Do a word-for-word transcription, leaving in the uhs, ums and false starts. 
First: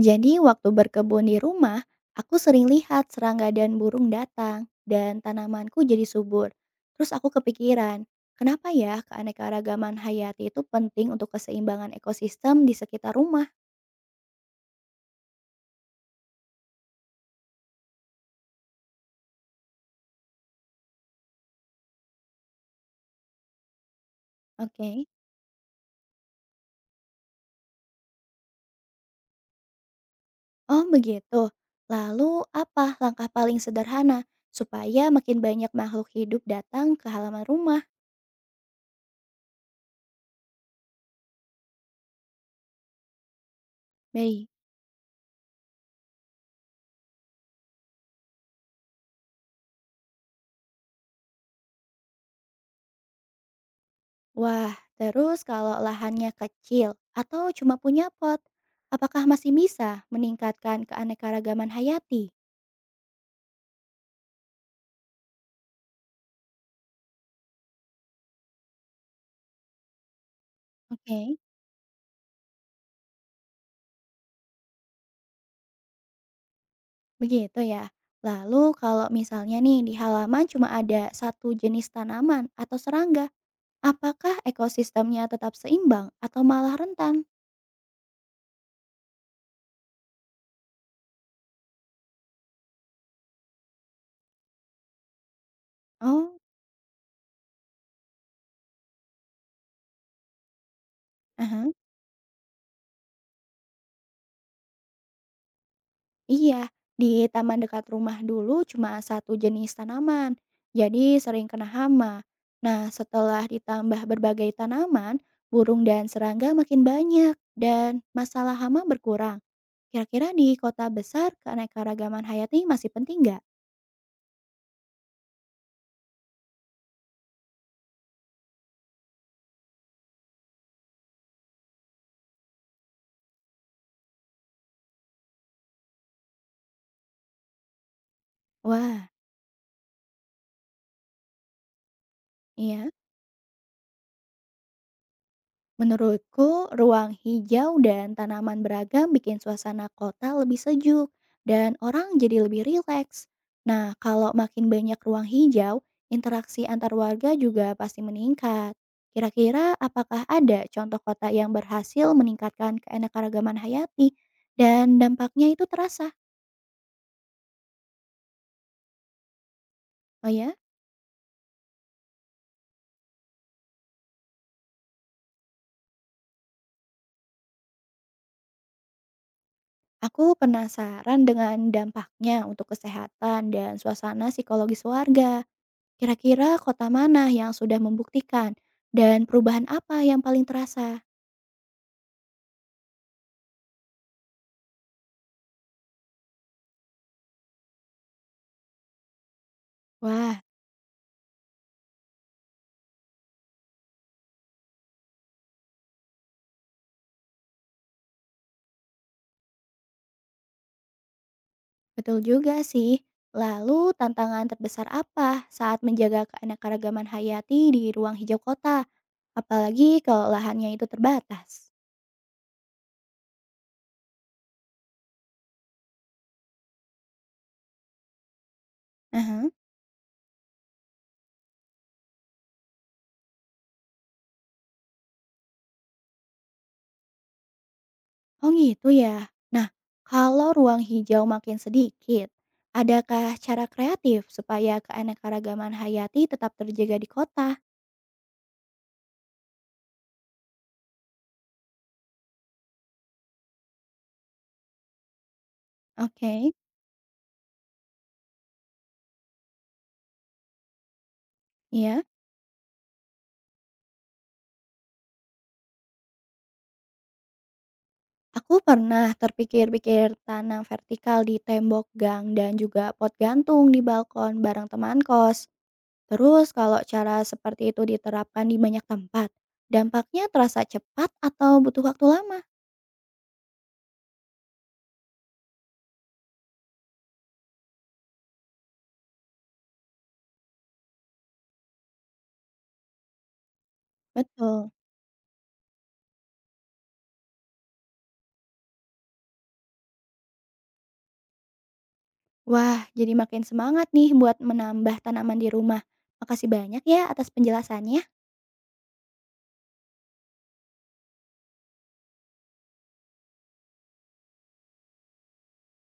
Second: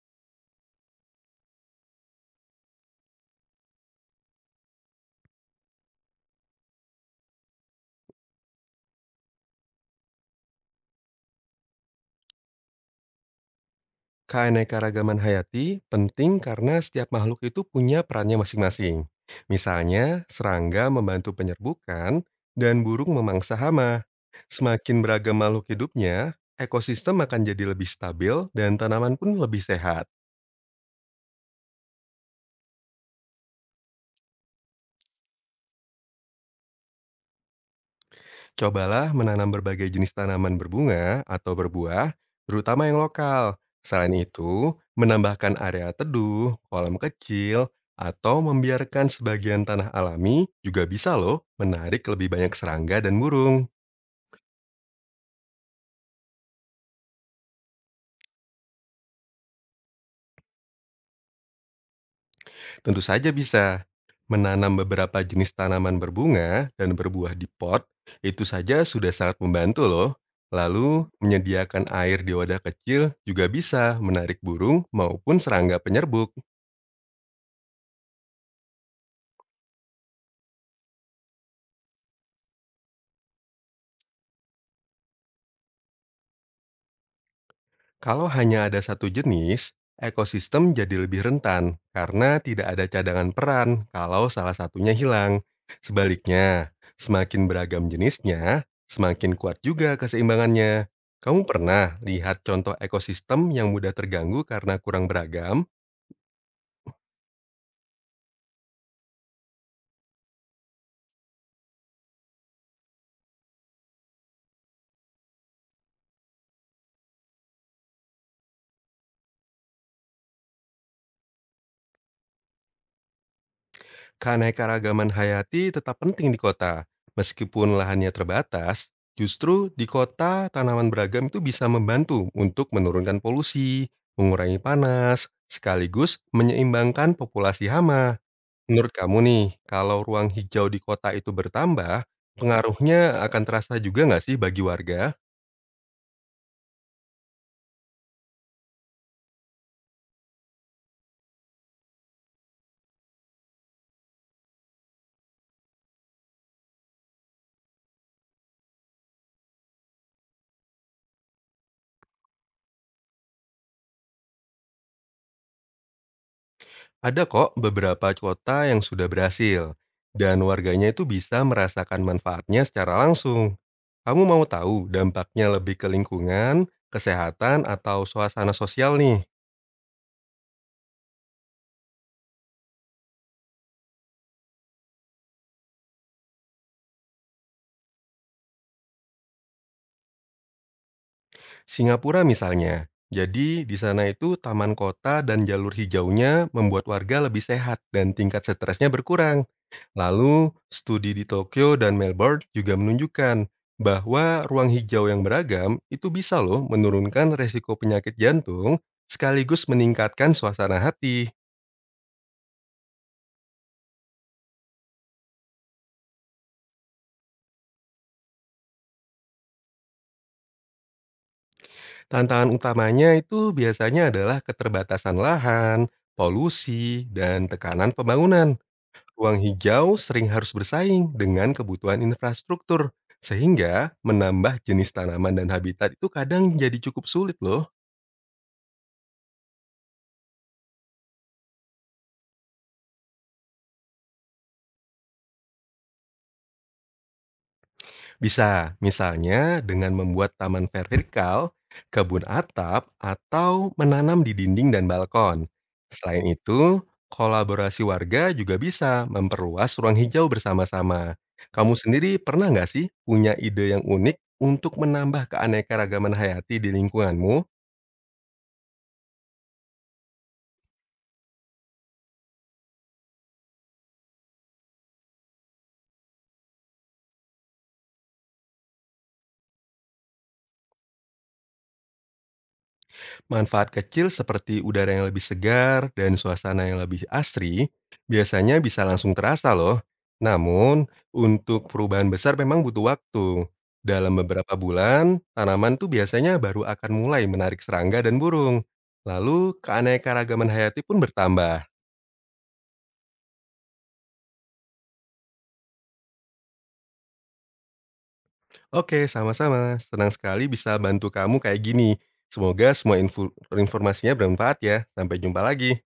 Jadi waktu berkebun di rumah, aku sering lihat serangga dan burung datang dan tanamanku jadi subur. Terus aku kepikiran, kenapa ya keanekaragaman hayati itu penting untuk keseimbangan ekosistem di sekitar rumah? Keanekaragaman hayati penting karena setiap makhluk itu punya perannya masing-masing. Misalnya, serangga membantu penyerbukan dan burung memangsa hama. Semakin Oke. beragam makhluk hidupnya, ekosistem akan jadi lebih stabil dan tanaman pun lebih sehat. Oh, begitu. Lalu apa langkah paling sederhana supaya makin banyak makhluk hidup datang ke halaman rumah? Cobalah menanam berbagai jenis tanaman berbunga atau berbuah, terutama yang lokal. Selain Baik. itu, menambahkan area teduh, kolam kecil, atau membiarkan sebagian tanah alami juga bisa loh menarik lebih banyak serangga dan burung. Wah, terus kalau lahannya kecil atau cuma punya pot, apakah masih bisa meningkatkan keanekaragaman hayati? Tentu saja bisa. Menanam beberapa jenis tanaman berbunga dan berbuah di pot, itu saja sudah sangat membantu loh. Lalu, Oke, menyediakan air di wadah kecil juga bisa menarik burung maupun serangga penyerbuk. begitu ya. Lalu kalau misalnya nih di halaman cuma ada satu jenis tanaman atau serangga, apakah ekosistemnya tetap seimbang atau malah rentan? Kalau hanya ada satu jenis, ekosistem jadi lebih rentan karena tidak ada cadangan peran kalau salah satunya hilang. Oh, Sebaliknya, semakin beragam jenisnya, semakin kuat juga keseimbangannya. Kamu aha. pernah lihat contoh ekosistem yang mudah terganggu karena kurang beragam? Iya, di taman dekat rumah dulu cuma satu jenis tanaman, jadi sering kena hama. Nah, setelah ditambah berbagai tanaman, burung dan serangga makin banyak dan masalah hama berkurang. Kira-kira di kota besar keanekaragaman hayati masih penting nggak? Keanekaragaman hayati tetap penting di kota. Meskipun lahannya terbatas, justru di kota tanaman beragam itu bisa membantu untuk menurunkan polusi, mengurangi panas, sekaligus menyeimbangkan populasi hama. Menurut Wah, kamu nih, kalau ruang hijau di kota itu bertambah, iya. pengaruhnya akan terasa juga nggak sih bagi warga? Menurutku, ruang hijau dan tanaman beragam bikin suasana kota lebih sejuk dan orang jadi lebih rileks. Nah, kalau makin banyak ruang hijau, interaksi antar warga juga pasti meningkat. Kira-kira apakah ada contoh kota yang berhasil meningkatkan keanekaragaman hayati dan dampaknya itu terasa? Ada kok beberapa kota yang sudah berhasil, Oh dan ya, warganya itu bisa merasakan manfaatnya secara langsung. Kamu mau tahu dampaknya lebih ke lingkungan, kesehatan, atau suasana sosial nih? aku penasaran dengan dampaknya untuk kesehatan dan suasana psikologis warga. Kira-kira kota mana yang sudah membuktikan dan perubahan apa yang paling terasa? Singapura misalnya. Jadi di sana itu taman kota dan jalur hijaunya membuat warga lebih sehat dan tingkat stresnya berkurang. Wah, Lalu, studi di Tokyo dan Melbourne juga menunjukkan bahwa ruang hijau yang beragam itu bisa loh menurunkan resiko penyakit jantung sekaligus meningkatkan suasana hati. betul juga sih. Lalu tantangan terbesar apa saat menjaga keanekaragaman hayati di ruang hijau kota? Apalagi kalau lahannya itu terbatas. Tantangan utamanya itu biasanya adalah keterbatasan lahan, polusi, dan tekanan pembangunan. Ruang Aha, hijau sering harus bersaing dengan kebutuhan infrastruktur, sehingga menambah jenis tanaman dan habitat itu kadang jadi cukup sulit loh. oh gitu ya. Nah, kalau ruang hijau makin sedikit, adakah cara kreatif supaya keanekaragaman hayati tetap terjaga di kota? Bisa, misalnya dengan membuat taman vertikal, kebun atap, atau menanam di dinding dan balkon. Selain Oke, itu, kolaborasi warga juga bisa memperluas ruang hijau bersama-sama. Kamu iya. sendiri pernah nggak sih punya ide yang unik untuk menambah keanekaragaman hayati di lingkunganmu? Aku pernah terpikir-pikir tanam vertikal di tembok gang dan juga pot gantung di balkon bareng teman kos. Terus kalau cara seperti itu diterapkan di banyak tempat, dampaknya terasa cepat atau butuh waktu lama? Manfaat kecil seperti udara yang lebih segar dan suasana yang lebih asri biasanya bisa langsung terasa loh. Namun, untuk perubahan besar memang butuh waktu. Dalam beberapa Betul. bulan, tanaman tuh biasanya baru akan mulai menarik serangga dan burung. Lalu, keanekaragaman hayati pun bertambah. Wah, jadi makin semangat nih buat menambah tanaman di rumah. Makasih banyak ya atas penjelasannya. Oke, sama-sama. Senang sekali bisa bantu kamu kayak gini. Semoga semua info- informasinya bermanfaat ya. Sampai jumpa lagi.